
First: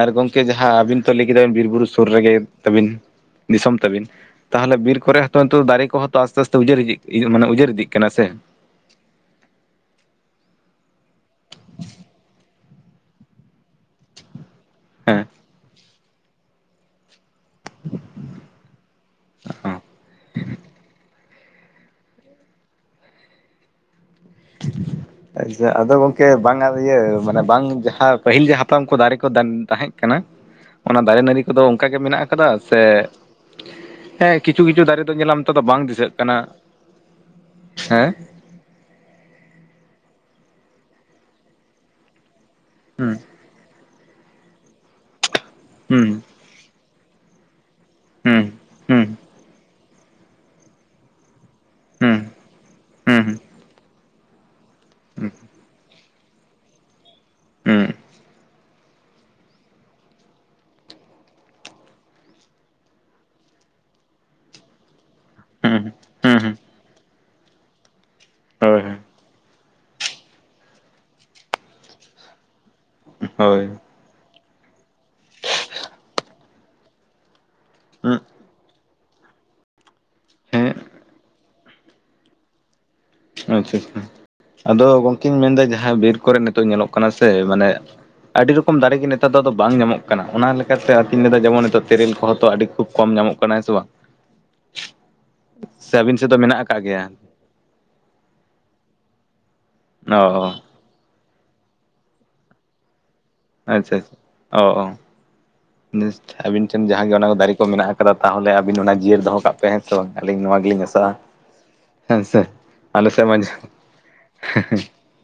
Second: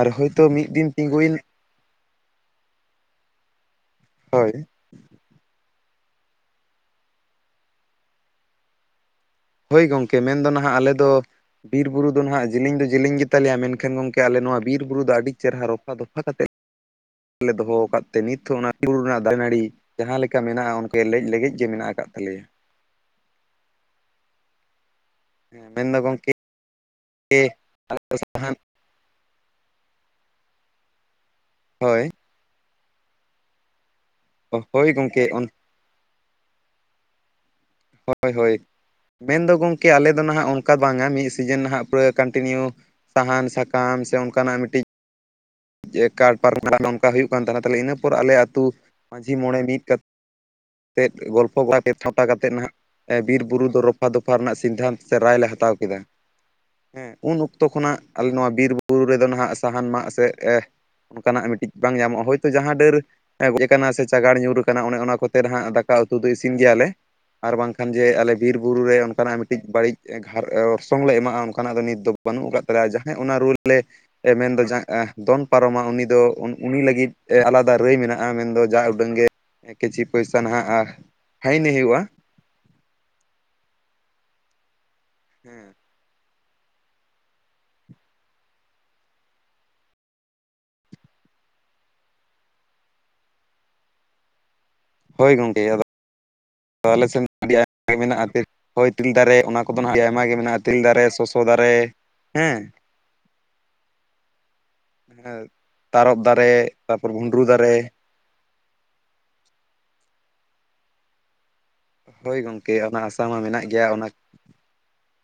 ᱟᱨ ᱜᱚᱢᱠᱮ ᱦᱳᱭᱛᱳ ᱢᱤᱫ ᱡᱟᱦᱟᱸ ᱫᱤᱱ ᱟᱹᱵᱤᱱ ᱛᱚ ᱞᱟᱹᱭ ᱛᱤᱸᱜᱩᱭᱮᱱ ᱠᱮᱫᱟᱵᱤᱱ ᱵᱤᱨ ᱵᱩᱨᱩ ᱥᱩᱨ ᱨᱮᱜᱮ ᱛᱟᱵᱤᱱ ᱫᱤᱥᱚᱢ ᱛᱟᱵᱤᱱ ᱦᱳᱭ ᱛᱟᱦᱚᱞᱮ ᱵᱤᱨ ᱠᱚᱨᱮ ᱛᱚ ᱚᱱᱛᱮ ᱫᱟᱨᱮ ᱠᱚ ᱦᱚᱸᱛᱚ ᱟᱥᱛᱮ ᱟᱥᱛᱮ ᱩᱡᱟᱹᱨ ᱤᱫᱤᱜ ᱢᱟᱱᱮ ᱩᱡᱟᱹᱨ ᱤᱫᱤᱜ ᱥᱮ ᱦᱳᱭ ᱜᱚᱝᱠᱮ ᱢᱮᱱᱫᱚ ᱱᱟᱦᱟᱜ ᱟᱞᱮ ᱫᱚ ᱵᱤᱨ ᱵᱩᱨᱩ ᱫᱚ ᱱᱟᱦᱟᱜ ᱡᱮᱞᱮᱧ ᱫᱚ ᱡᱮᱞᱮᱧ ᱜᱮᱛᱟᱞᱮᱭᱟ ᱢᱮᱱᱠᱷᱟᱱ ᱜᱚᱢᱠᱮ ᱟᱞᱮ ᱱᱚᱣᱟ ᱵᱤᱨ ᱵᱩᱨᱩ ᱫᱚ ᱟᱹᱰᱤ ᱦᱚᱸ ᱪᱮᱦᱨᱟ ᱨᱚᱯᱷᱟ ᱫᱚᱯᱷᱟ ᱠᱟᱛᱮ ᱞᱮ ᱫᱚᱦᱚ ᱟᱠᱟᱫ ᱛᱮ ᱱᱤᱛ ᱦᱚᱸ ᱚᱱᱟ ᱵᱩᱨᱩ ᱨᱮᱱᱟᱜ ᱫᱟᱨᱮ ᱱᱟᱹᱲᱤ ᱡᱟᱦᱟᱸ ᱞᱮᱠᱟ ᱢᱮᱱᱟᱜ-ᱟ ᱚᱱᱠᱟ ᱞᱮᱡ ᱞᱮᱜᱮᱡ ᱜᱮ ᱢᱮᱱᱟᱜ ᱟᱠᱟᱫ ᱛᱟᱞᱮᱭᱟ ᱟᱪᱪᱷᱟ ᱦᱮᱸ ᱟᱫᱚ ᱢᱮᱱᱫᱚ ᱜᱚᱝᱠᱮ ᱵᱟᱝᱟ ᱤᱭᱟᱹ ᱢᱟᱱᱮ ᱵᱟᱝ ᱡᱟᱦᱟᱸ ᱯᱟᱹᱦᱤᱞ ᱡᱟᱦᱟᱸ ᱟᱢᱠᱩ ᱫᱟᱨᱮ ᱠᱚ ᱛᱟᱦᱮᱸ ᱠᱟᱱᱟ ᱚᱱᱟ ᱫᱟᱨᱮ ᱱᱟᱹᱲᱤ ᱠᱚᱫᱚ ᱚᱱᱠᱟ ᱜᱮ ᱦᱳᱭ ᱢᱮᱱᱟᱜ ᱟᱠᱟᱫᱟ ᱥᱮ ᱦᱮᱸ ᱠᱤᱪᱷᱩ ᱠᱤᱪᱷᱩ ᱦᱳᱭ ᱫᱟᱨᱮ ᱫᱚ ᱜᱚᱝᱠᱮ ᱧᱮᱞᱟᱢ ᱱᱮᱛᱚᱜ ᱫᱚ ᱵᱟᱝ ᱫᱤᱥᱟᱹᱜ ᱠᱟᱱᱟ ᱦᱮᱸ ᱦᱳᱭ ᱦᱳᱭ ᱢᱮᱱᱫᱚ ᱜᱚᱢᱠᱮ ᱟᱞᱮ ᱫᱚ ᱱᱟᱦᱟᱜ ᱚᱱᱠᱟ ᱵᱟᱝᱟ ᱢᱤᱫ ᱥᱤᱡᱤᱱ ᱱᱟᱦᱟᱜ ᱯᱩᱨᱟᱹ ᱠᱚᱱᱴᱤᱱᱤᱭᱩ ᱦᱩᱸ ᱥᱟᱦᱟᱱ ᱥᱟᱠᱟᱢ ᱥᱮ ᱚᱱᱠᱟᱱᱟᱜ ᱢᱤᱫᱴᱤᱡ ᱦᱩᱸ ᱠᱟᱴ ᱯᱟᱨᱚᱢᱟᱱᱟ ᱱᱚᱝᱠᱟ ᱦᱩᱭᱩᱜ ᱠᱟᱱ ᱛᱟᱦᱮᱱᱟ ᱛᱟᱦᱚᱞᱮ ᱤᱱᱟᱹ ᱯᱚᱨ ᱟᱞᱮ ᱦᱩᱸ ᱟᱹᱛᱩ ᱦᱩᱸ ᱢᱟᱺᱡᱷᱤ ᱢᱚᱬᱮ ᱢᱤᱫ ᱠᱟᱛᱮ ᱛᱮᱫ ᱜᱚᱞᱯᱷᱚ [unintelligible] ᱦᱩᱸ ᱠᱟᱛᱮᱫ ᱱᱟᱜ ᱦᱩᱸ ᱵᱤᱨ ᱵᱩᱨᱩ ᱫᱚ ᱨᱚᱯᱷᱟ ᱫᱚᱯᱷᱟ ᱨᱮᱱᱟᱜ ᱥᱤᱫᱽᱫᱷᱟᱱᱛᱚ ᱥᱮ ᱦᱩᱸ ᱨᱟᱭ ᱞᱮ ᱦᱟᱛᱟᱣ ᱠᱮᱫᱟ ᱦᱮᱸ ᱩᱱ ᱚᱠᱛᱚ ᱠᱷᱚᱱᱟᱜ ᱟᱞᱮ ᱱᱚᱣᱟ ᱵᱤᱨ ᱵᱩᱨᱩ ᱵᱩᱨᱩ ᱨᱮᱫᱚ ᱱᱟᱦᱟᱜ ᱥᱟᱦᱟᱱ ᱢᱟᱜ ᱥᱮ ᱚᱱᱠᱟᱱᱟᱜ ᱢᱤᱫᱴᱤᱡ ᱵᱟᱝ ᱧᱟᱢᱚᱜ-ᱟ ᱦᱳᱭᱛᱳ ᱡᱟᱦᱟᱸ ᱰᱟᱹᱨ ᱜᱚᱡ ᱟᱠᱟᱱᱟ ᱥᱮ ᱪᱟᱸᱜᱟᱲ ᱧᱩᱨ ᱟᱠᱟᱱᱟ ᱚᱱᱮ ᱚᱱᱟ ᱠᱚᱛᱮ ᱦᱩᱸ ᱦᱩᱸ ᱦᱟᱜ ᱫᱟᱠᱟ ᱩᱛᱩ ᱫᱚ ᱦᱩᱸ ᱤᱥᱤᱱ ᱦᱩᱸ ᱜᱮᱭᱟᱞᱮ ᱟᱨ ᱵᱟᱝᱠᱷᱟᱱ ᱡᱮ ᱟᱞᱮ ᱵᱤᱨ ᱦᱳᱭ ᱵᱩᱨᱮ ᱚᱱᱠᱟᱱᱟᱜ ᱢᱤᱫᱴᱤᱡ ᱵᱟᱹᱲᱤᱡ ᱜᱷᱟ ᱚᱨᱥᱚᱝ ᱞᱮ ᱮᱢᱟᱜ-ᱟ ᱚᱱᱠᱟᱱᱟᱜ ᱫᱚ ᱱᱤᱛ ᱫᱚ ᱵᱟᱹᱱᱩᱜ ᱟᱠᱟᱫ ᱛᱮ ᱡᱟᱦᱟᱸᱭ ᱚᱱᱟ ᱨᱩᱞ ᱦᱳᱭ ᱞᱮ ᱢᱮᱱᱫᱟ ᱫᱚᱱ ᱯᱟᱨᱚᱢᱟ ᱩᱱᱤ ᱫᱚ ᱩᱱᱤ ᱞᱟᱹᱜᱤᱫ ᱟᱞᱟᱫᱟ ᱨᱟᱹᱭ ᱦᱳᱭ ᱢᱮᱱᱟᱜᱼᱟ ᱢᱮᱱᱫᱚ ᱡᱟ ᱩᱰᱟᱹᱝ ᱜᱮ ᱠᱤᱪᱷᱤ ᱯᱚᱭᱥᱟ ᱦᱮᱸ ᱱᱟᱦᱟᱜ ᱯᱷᱟᱭᱤᱱ ᱮ ᱦᱩᱭᱩᱜᱼᱟ ᱟᱪᱪᱷᱟ ᱟᱪᱪᱷᱟ ᱟᱫᱚ ᱜᱚᱝᱠᱮᱧ ᱢᱮᱱᱫᱟ ᱦᱮᱸ ᱡᱟᱦᱟᱸ ᱵᱤᱨ ᱠᱚᱨᱮ ᱱᱤᱛᱚᱜ ᱧᱮᱞᱚᱜ ᱠᱟᱱᱟ ᱥᱮ ᱢᱟᱱᱮ ᱟᱹᱰᱤ ᱨᱚᱠᱚᱢ ᱫᱟᱨᱮ ᱜᱮ ᱱᱮᱛᱟᱨ ᱫᱚ ᱫᱚ ᱵᱟᱝ ᱧᱟᱢᱚᱜ ᱠᱟᱱᱟ ᱚᱱᱟ ᱞᱮᱠᱟᱛᱮ ᱟᱹᱛᱤᱧ ᱞᱮᱫᱟ ᱡᱮᱢᱚᱱ ᱱᱤᱛᱚᱜ ᱛᱮᱨᱮᱞ ᱠᱚᱸ ᱛᱚ ᱟᱹᱰᱤ ᱠᱷᱩᱵ ᱠᱚᱢ ᱧᱟᱢᱚᱜ ᱠᱟᱱᱟ ᱠᱟᱱᱟ ᱦᱮᱥᱮ ᱵᱟᱝ ᱦᱳᱭ ᱜᱚᱝᱠᱮ ᱟᱫᱚ ᱥᱮ ᱟᱹᱵᱤᱱ ᱥᱮᱫ ᱫᱚ ᱢᱮᱱᱟᱜ ᱟ? ᱛᱚ ᱟᱞᱮ ᱥᱮᱱ ᱟᱹᱰᱤ ᱟᱭᱢᱟ ᱜᱮ ᱢᱮᱱᱟᱜᱼᱟ ᱦᱳᱭ ᱛᱮᱨᱮᱞ ᱫᱟᱨᱮ ᱚᱱᱟ ᱠᱚᱫᱚ ᱦᱟᱜ ᱟᱹᱰᱤ ᱟᱭᱢᱟ ᱜᱮ ᱚ ᱢᱮᱱᱟᱜᱼᱟ ᱛᱤᱨᱤᱞ ᱫᱟᱨᱮ ᱥᱚᱥᱚ ᱫᱟᱨᱮ ᱦᱮᱸ ᱟᱪᱪᱷᱟ ᱟᱪᱪᱷᱟ ᱚ ᱦᱮᱸ ᱛᱟᱨᱚᱵ ᱟᱹᱵᱤᱱ ᱫᱟᱨᱮ ᱴᱷᱮᱱ ᱛᱟᱯᱚᱨ ᱡᱟᱦᱟᱸᱜᱮ ᱚᱱᱟ ᱠᱚ ᱵᱷᱩᱸᱰᱨᱩ ᱫᱟᱨᱮ ᱠᱚ ᱢᱮᱱᱟᱜ ᱠᱟᱫᱟ ᱠᱟᱫᱟ ᱛᱟᱦᱚᱞᱮ ᱟᱵᱤᱱ ᱚᱱᱟ ᱡᱤᱭᱟᱹᱲ ᱫᱚ ᱠᱟᱜ ᱯᱮ ᱦᱮᱸ ᱥᱮ ᱵᱟᱝ ᱟᱹᱞᱤᱧ ᱱᱚᱣᱟ ᱜᱮᱞᱤᱧ ᱟᱥᱚᱜᱼᱟ ᱦᱳᱭ ᱜᱚᱢᱠᱮ ᱚᱱᱟ ᱟᱥᱟ ᱢᱟ ᱢᱮᱱᱟᱜ ᱜᱮᱭᱟ ᱚᱱᱟ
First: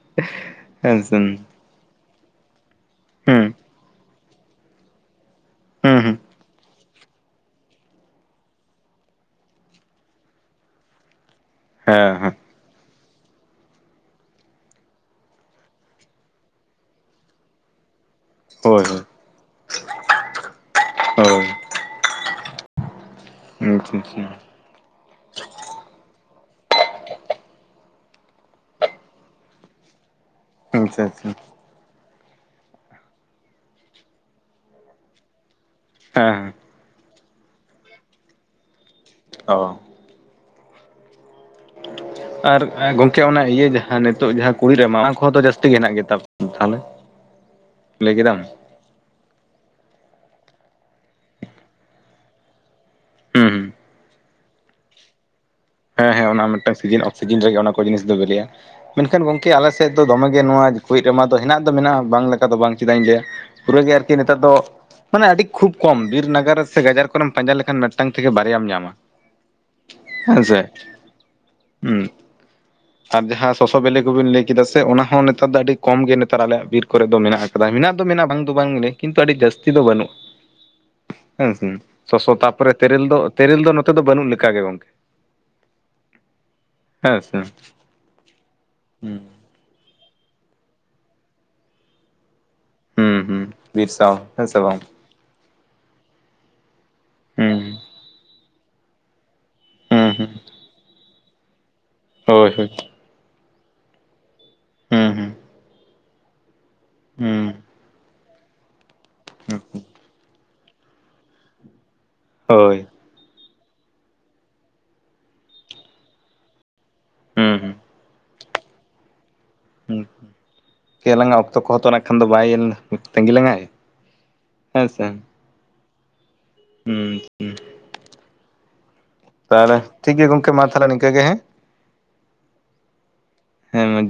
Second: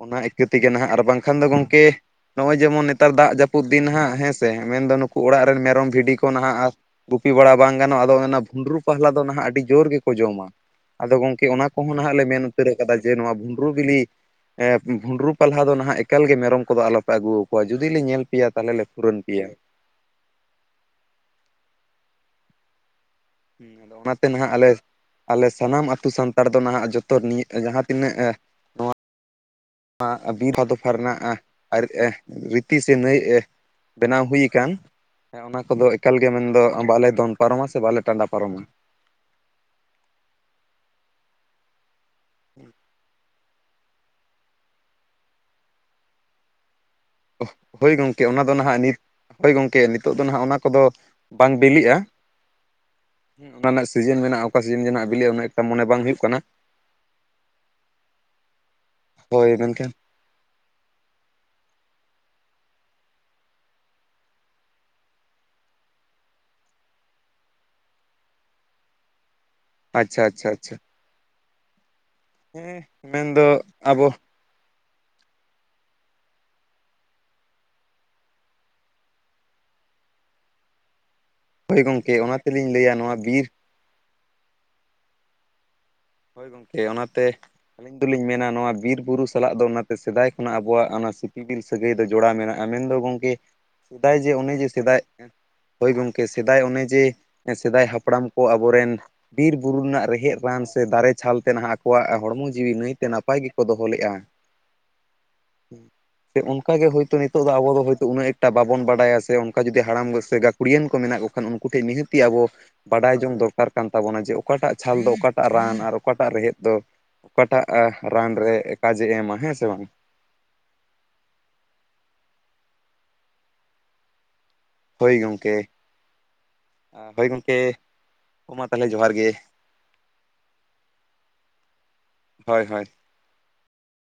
ᱚᱱᱟ ᱤᱭᱟᱹ ᱛᱮᱜᱮ ᱱᱟᱦᱟᱜ ᱦᱮᱸ ᱟᱨ ᱥᱮ ᱵᱟᱝᱠᱷᱟᱱ ᱦᱩᱸ ᱫᱚ ᱜᱚᱢᱠᱮ ᱱᱚᱜᱼᱚᱭ ᱡᱮᱢᱚᱱ ᱱᱮᱛᱟᱨ ᱫᱟᱜ ᱦᱩᱸ ᱡᱟᱹᱯᱩᱫ ᱫᱤᱱ ᱦᱟᱸᱜ ᱦᱮᱸ ᱥᱮ ᱢᱮᱱ ᱫᱚ ᱱᱩᱠᱩ ᱚᱲᱟᱜ ᱨᱮᱱ ᱢᱮᱨᱚᱢ ᱵᱷᱤᱰᱤ ᱦᱩᱸ ᱠᱚ ᱱᱟᱦᱟᱜ ᱟᱨ ᱜᱩᱯᱤ ᱵᱟᱲᱟ ᱵᱟᱝ ᱜᱟᱱᱚᱜᱼᱟ ᱟᱫᱚ ᱚᱱᱟ ᱵᱷᱩᱸᱰᱨᱩ ᱯᱟᱦᱞᱟ ᱫᱚ ᱱᱟᱦᱟᱜ ᱟᱹᱰᱤ ᱡᱳᱨ ᱜᱮ ᱠᱚ ᱡᱚᱢᱟ ᱟᱫᱚ ᱜᱚᱝᱠᱮ ᱚᱱᱟ ᱚᱦᱚᱸ ᱦᱮᱸ ᱱᱟᱦᱟᱜ ᱞᱮ ᱦᱮᱸ ᱢᱮᱱ ᱩᱛᱟᱹᱨ ᱠᱟᱫᱟ ᱡᱮ ᱱᱚᱣᱟ ᱵᱷᱩᱸᱰᱨᱩ ᱵᱤᱞᱤ ᱦᱮᱸ ᱵᱷᱩᱸᱰᱨᱩ ᱯᱟᱞᱦᱟ ᱫᱚ ᱱᱟᱦᱟᱜ ᱮᱠᱟᱞ ᱜᱮ ᱢᱮᱨᱚᱢ ᱠᱚᱫᱚ ᱟᱞᱚᱯᱮ ᱟᱹᱜᱩ ᱟᱠᱚᱣᱟ ᱡᱩᱫᱤ ᱞᱤᱧ ᱧᱮᱞ ᱯᱮᱭᱟ ᱛᱟᱞᱦᱮ ᱞᱮ ᱦᱳᱭ ᱯᱷᱩᱨᱟᱹᱱ ᱯᱮᱭᱟ ᱦᱳᱭ ᱦᱩᱸ ᱟᱫᱚ ᱟᱪᱪᱷᱟ ᱟᱪᱪᱷᱟ ᱚᱱᱟᱛᱮ ᱱᱟᱦᱟᱜ ᱟᱞᱮ ᱟᱞᱮ ᱥᱟᱱᱟᱢ ᱟᱹᱛᱩ ᱥᱟᱱᱛᱟᱲ ᱫᱚ ᱱᱟᱦᱟᱜ ᱡᱚᱛᱚ ᱱᱤᱭᱟᱹ ᱡᱟᱦᱟᱸ ᱛᱤᱱᱟᱹᱜ ᱮ ᱟᱜ ᱵᱤᱨ ᱦᱚ ᱟᱫᱚ ᱯᱷᱟᱨᱱᱟᱜ-ᱟ ᱟᱪᱪᱷᱟ ᱟᱨ ᱨᱤᱛᱤ ᱥᱮ ᱱᱟᱹᱭ ᱵᱮᱱᱟᱣ ᱦᱩᱭ ᱟᱠᱟᱱ ᱦᱮᱸ ᱚᱱᱟ ᱠᱚᱫᱚ ᱮᱠᱟᱞ ᱜᱮ ᱦᱮᱸ ᱢᱮᱱ ᱦᱮᱸ ᱫᱚ ᱵᱟᱞᱮ ᱫᱚᱱ ᱯᱟᱨᱚᱢᱟ ᱥᱮ ᱵᱟᱞᱮ ᱴᱟᱸᱰᱟ ᱯᱟᱨᱚᱢᱟ ᱚ ᱟᱨ ᱜᱚᱢᱠᱮ ᱚᱱᱟ ᱤᱭᱟᱹ ᱡᱟ ᱦᱮᱸ ᱱᱤᱛᱚᱜ ᱡᱟᱦᱟᱸ ᱠᱩᱲᱤᱡᱽ ᱨᱟᱢᱟ ᱚᱱᱟ ᱠᱚᱦᱚᱸ ᱫᱚ ᱡᱟᱹᱥᱛᱤ ᱜᱮ ᱦᱮᱱᱟᱜ ᱜᱮᱛᱟ ᱯᱮ ᱛᱟᱦᱚᱞᱮ ᱦᱳᱭ ᱞᱟᱹᱭ ᱜᱚᱢᱠᱮ ᱠᱮᱫᱟᱢ ᱚᱱᱟ ᱫᱚ ᱱᱟᱦᱟᱜ ᱱᱤᱛ ᱦᱳᱭ ᱜᱚᱢᱠᱮ ᱱᱤᱛᱚᱜ ᱫᱚ ᱱᱟᱦᱟᱜ ᱚᱱᱟ ᱠᱚᱫᱚ ᱵᱟᱝ ᱵᱤᱞᱤᱜᱼᱟ ᱦᱩᱸ ᱚᱱᱟ ᱨᱮᱱᱟᱜ ᱥᱤᱡᱤᱱ ᱢᱮᱱᱟᱜᱼᱟ ᱚᱠᱟ ᱥᱤᱡᱤᱱ ᱵᱤᱞᱤᱜᱟ ᱚᱱᱟ ᱦᱮᱸ ᱦᱮᱸ ᱚᱱᱟ ᱢᱤᱫᱴᱟᱝ ᱥᱤᱡᱤᱱ ᱚᱯᱷ ᱥᱤᱡᱤᱱ ᱨᱮᱜᱮ ᱚᱱᱟ ᱠᱚ ᱡᱤᱱᱤᱥ ᱫᱚ ᱵᱮᱞᱮᱜ-ᱟ ᱢᱮᱱᱠᱷᱟᱱ ᱜᱚᱝᱠᱮ ᱦᱳᱭ ᱟᱞᱮ ᱥᱮᱫ ᱢᱮᱱᱠᱷᱟᱱ ᱫᱚ ᱫᱚᱢᱮᱜᱮ ᱱᱚᱣᱟ ᱠᱩᱲᱤᱡᱽ ᱨᱟᱢᱟ ᱫᱚ ᱦᱮᱱᱟᱜ ᱫᱚ ᱢᱮᱱᱟᱜᱼᱟ ᱵᱟᱝ ᱞᱮᱠᱟ ᱫᱚ ᱵᱟᱝ ᱪᱮᱫᱟᱜ ᱤᱧ ᱞᱟᱹᱭᱟ ᱯᱩᱨᱟᱹ ᱜᱮ ᱟᱨᱠᱤ ᱱᱮᱛᱟᱨ ᱫᱚ ᱢᱟᱱᱮ ᱟᱹᱰᱤ ᱠᱷᱩᱵ ᱠᱚᱢ ᱵᱤᱨ ᱱᱟᱜᱟᱨ ᱥᱮ ᱜᱟᱡᱟᱨ ᱠᱚ ᱨᱮᱢ ᱯᱟᱸᱡᱟ ᱞᱮᱠᱷᱟᱱ ᱢᱤᱫᱴᱟᱝ ᱛᱷᱮᱠᱮ ᱵᱟᱨᱭᱟᱢ ᱧᱟᱢᱟ᱾ ᱟᱪᱪᱷᱟ ᱟᱪᱷᱟ ᱦᱮᱸᱥᱮ ᱟᱪᱷᱟ ᱦᱩᱸ ᱟᱨ ᱡᱟᱦᱟᱸ ᱢᱮᱱᱫᱚ ᱥᱚᱥᱚ ᱵᱮᱞᱮ ᱟᱵᱚ ᱠᱚᱵᱤᱱ ᱞᱟᱹᱭ ᱠᱮᱫᱟ ᱥᱮ ᱚᱱᱟ ᱦᱚᱸ ᱱᱮᱛᱟᱨ ᱫᱚ ᱟᱹᱰᱤ ᱠᱚᱢ ᱜᱮ ᱱᱮᱛᱟᱨ ᱟᱞᱮᱭᱟᱜ ᱵᱤᱨ ᱠᱚᱨᱮ ᱫᱚ ᱢᱮᱱᱟᱜ ᱟᱠᱟᱫᱟ ᱢᱮᱱᱟᱜ ᱫᱚ ᱢᱮᱱᱟᱜᱼᱟ ᱵᱟᱝ ᱫᱚ ᱵᱟᱝ ᱜᱮ ᱠᱤᱱᱛᱩ ᱟᱹᱰᱤ ᱡᱟᱹᱥᱛᱤ ᱫᱚ ᱵᱟᱹᱱᱩᱜ ᱦᱩᱸ ᱦᱩᱸ ᱦᱳᱭ ᱜᱚᱢᱠᱮ ᱥᱚᱥᱚ ᱚᱱᱟ ᱛᱮᱞᱤᱧ ᱛᱟᱯᱚᱨᱮ ᱞᱟᱹᱭᱟ ᱛᱮᱨᱮᱞ ᱱᱚᱣᱟ ᱫᱚ ᱵᱤᱨ ᱛᱮᱨᱮᱞ ᱫᱚ ᱱᱚᱛᱮ ᱫᱚ ᱵᱟᱹᱱᱩᱜ ᱞᱮᱠᱟ ᱜᱮ ᱜᱚᱝᱠᱮ ᱦᱳᱭ ᱜᱚᱝᱠᱮ ᱦᱮᱸ ᱚᱱᱟᱛᱮ ᱥᱮ ᱟᱹᱞᱤᱧ ᱫᱚᱞᱤᱧ ᱢᱮᱱᱟ ᱱᱚᱣᱟ ᱵᱤᱨ ᱦᱩᱸ ᱵᱩᱨᱩ ᱥᱟᱞᱟᱜ ᱚᱱᱟᱛᱮ ᱥᱮᱫᱟᱭ ᱠᱷᱚᱱᱟᱜ ᱟᱵᱚᱣᱟᱜ ᱚᱱᱟ ᱥᱤᱯᱤᱵᱤᱞ ᱥ ᱥᱟᱹᱜᱟᱹᱭ ᱫᱚ ᱡᱚᱲᱟᱣ ᱢᱮᱱᱟᱜᱼᱟ ᱢᱮᱱᱫᱚ ᱦᱩᱸ ᱜᱚᱝᱠᱮ ᱦᱩᱸ ᱵᱤᱨ ᱥᱟᱶ ᱥᱮᱫᱟᱭ ᱡᱮ ᱦᱮᱸ ᱚᱱᱮ ᱥᱮ ᱡᱮ ᱵᱟᱝ ᱥᱮᱫᱟᱭ ᱦᱳᱭ ᱜᱚᱝᱠᱮ ᱥᱮᱫᱟᱭ ᱚᱱᱮ ᱡᱮ ᱦᱩᱸ ᱥᱮᱫᱟᱭ ᱦᱟᱯᱲᱟᱢ ᱠᱚ ᱟᱵᱚᱨᱮᱱ ᱵᱤᱨ ᱵᱩᱨᱩ ᱨᱮᱱᱟᱜ ᱦᱩᱸ ᱦᱩᱸ ᱨᱮᱦᱮᱫ ᱨᱟᱱ ᱥᱮ ᱫᱟᱨᱮ ᱪᱷᱟᱞ ᱛᱮ ᱱᱟᱦᱟᱜ ᱟᱠᱚᱣᱟᱜ ᱦᱚᱲᱢᱚ ᱦᱳᱭ ᱦᱳᱭ ᱡᱤᱣᱤ ᱱᱟᱹᱭᱛᱮ ᱱᱟᱯ ᱯᱟᱭ ᱜᱮᱠᱚ ᱫᱚᱦᱚ ᱞᱮᱜ-ᱟ ᱦᱩᱸ ᱦᱩᱸ ᱥᱮ ᱚᱱᱠᱟ ᱜᱮ ᱦᱳᱭᱛᱳ ᱱᱤᱛᱚᱜ ᱫᱚ ᱟᱵᱚ ᱦᱩᱸ ᱫᱚ ᱦᱚᱭᱛᱟ ᱩᱱᱟᱹᱜ ᱮᱠᱴᱟ ᱵᱟᱵᱚᱱ ᱵᱟᱰᱟᱭᱟ ᱥᱮ ᱚᱱᱠᱟ ᱡᱩᱫᱤ ᱦᱟᱲᱟᱢ ᱥᱮ ᱜᱟ ᱠᱷᱩᱲᱤᱭᱟᱹᱱ ᱠᱚ ᱢᱮᱱᱟᱜ ᱠᱚ ᱠᱷᱟᱱ ᱩᱱᱠᱩ ᱴᱷᱮᱱ ᱱᱤᱦᱟᱹᱛᱤ ᱟᱵᱚ ᱦᱳᱭ ᱵᱟᱰᱟᱭ ᱡᱚᱝ ᱫᱚᱨᱠᱟᱨ ᱠᱟᱱ ᱛᱟᱵᱚᱱᱟ ᱡᱮ ᱚᱠᱟᱴᱟᱜ ᱪᱷᱟᱞ ᱫᱚ ᱚᱠᱟ ᱴᱟᱜ ᱨᱟᱱ ᱟᱨ ᱚᱠᱟᱴᱟᱜ ᱨᱮᱦᱮᱫ ᱫᱚ ᱚᱠᱟᱴᱟᱜ ᱦᱩᱸ ᱨᱟᱱ ᱨᱮ ᱠᱟᱡ ᱮ ᱮᱢᱟ ᱦᱮᱸ ᱥᱮ ᱵᱟᱝ ᱟᱞᱟᱝᱼᱟᱜ ᱚᱠᱛᱚ ᱠᱚ ᱦᱚᱛᱚ ᱱᱟᱜ ᱠᱷᱟᱱ ᱫᱚ ᱵᱟᱭ ᱛᱟᱸᱟᱹᱜᱤ ᱞᱟᱝᱟᱭ ᱦᱮᱸ ᱥᱮ ᱦᱳᱭ ᱦᱩᱸ ᱜᱚᱝᱠᱮ ᱦᱳᱭ ᱦᱩᱸ ᱜᱚᱝᱠᱮ ᱢᱟ ᱛᱟᱦᱚᱞᱮ ᱡᱚᱦᱟᱨ ᱜᱮ᱾ ᱛᱟᱦᱚᱞᱮ ᱴᱷᱤᱠ ᱜᱮᱭᱟ ᱜᱚᱝᱠᱮ ᱢᱟ ᱛᱟᱦᱞᱮ ᱱᱤᱝᱠᱟᱹ ᱜᱮ ᱦᱮᱸ ᱦᱳᱭ ᱦᱳᱭ ᱦᱮᱸ ᱢᱟ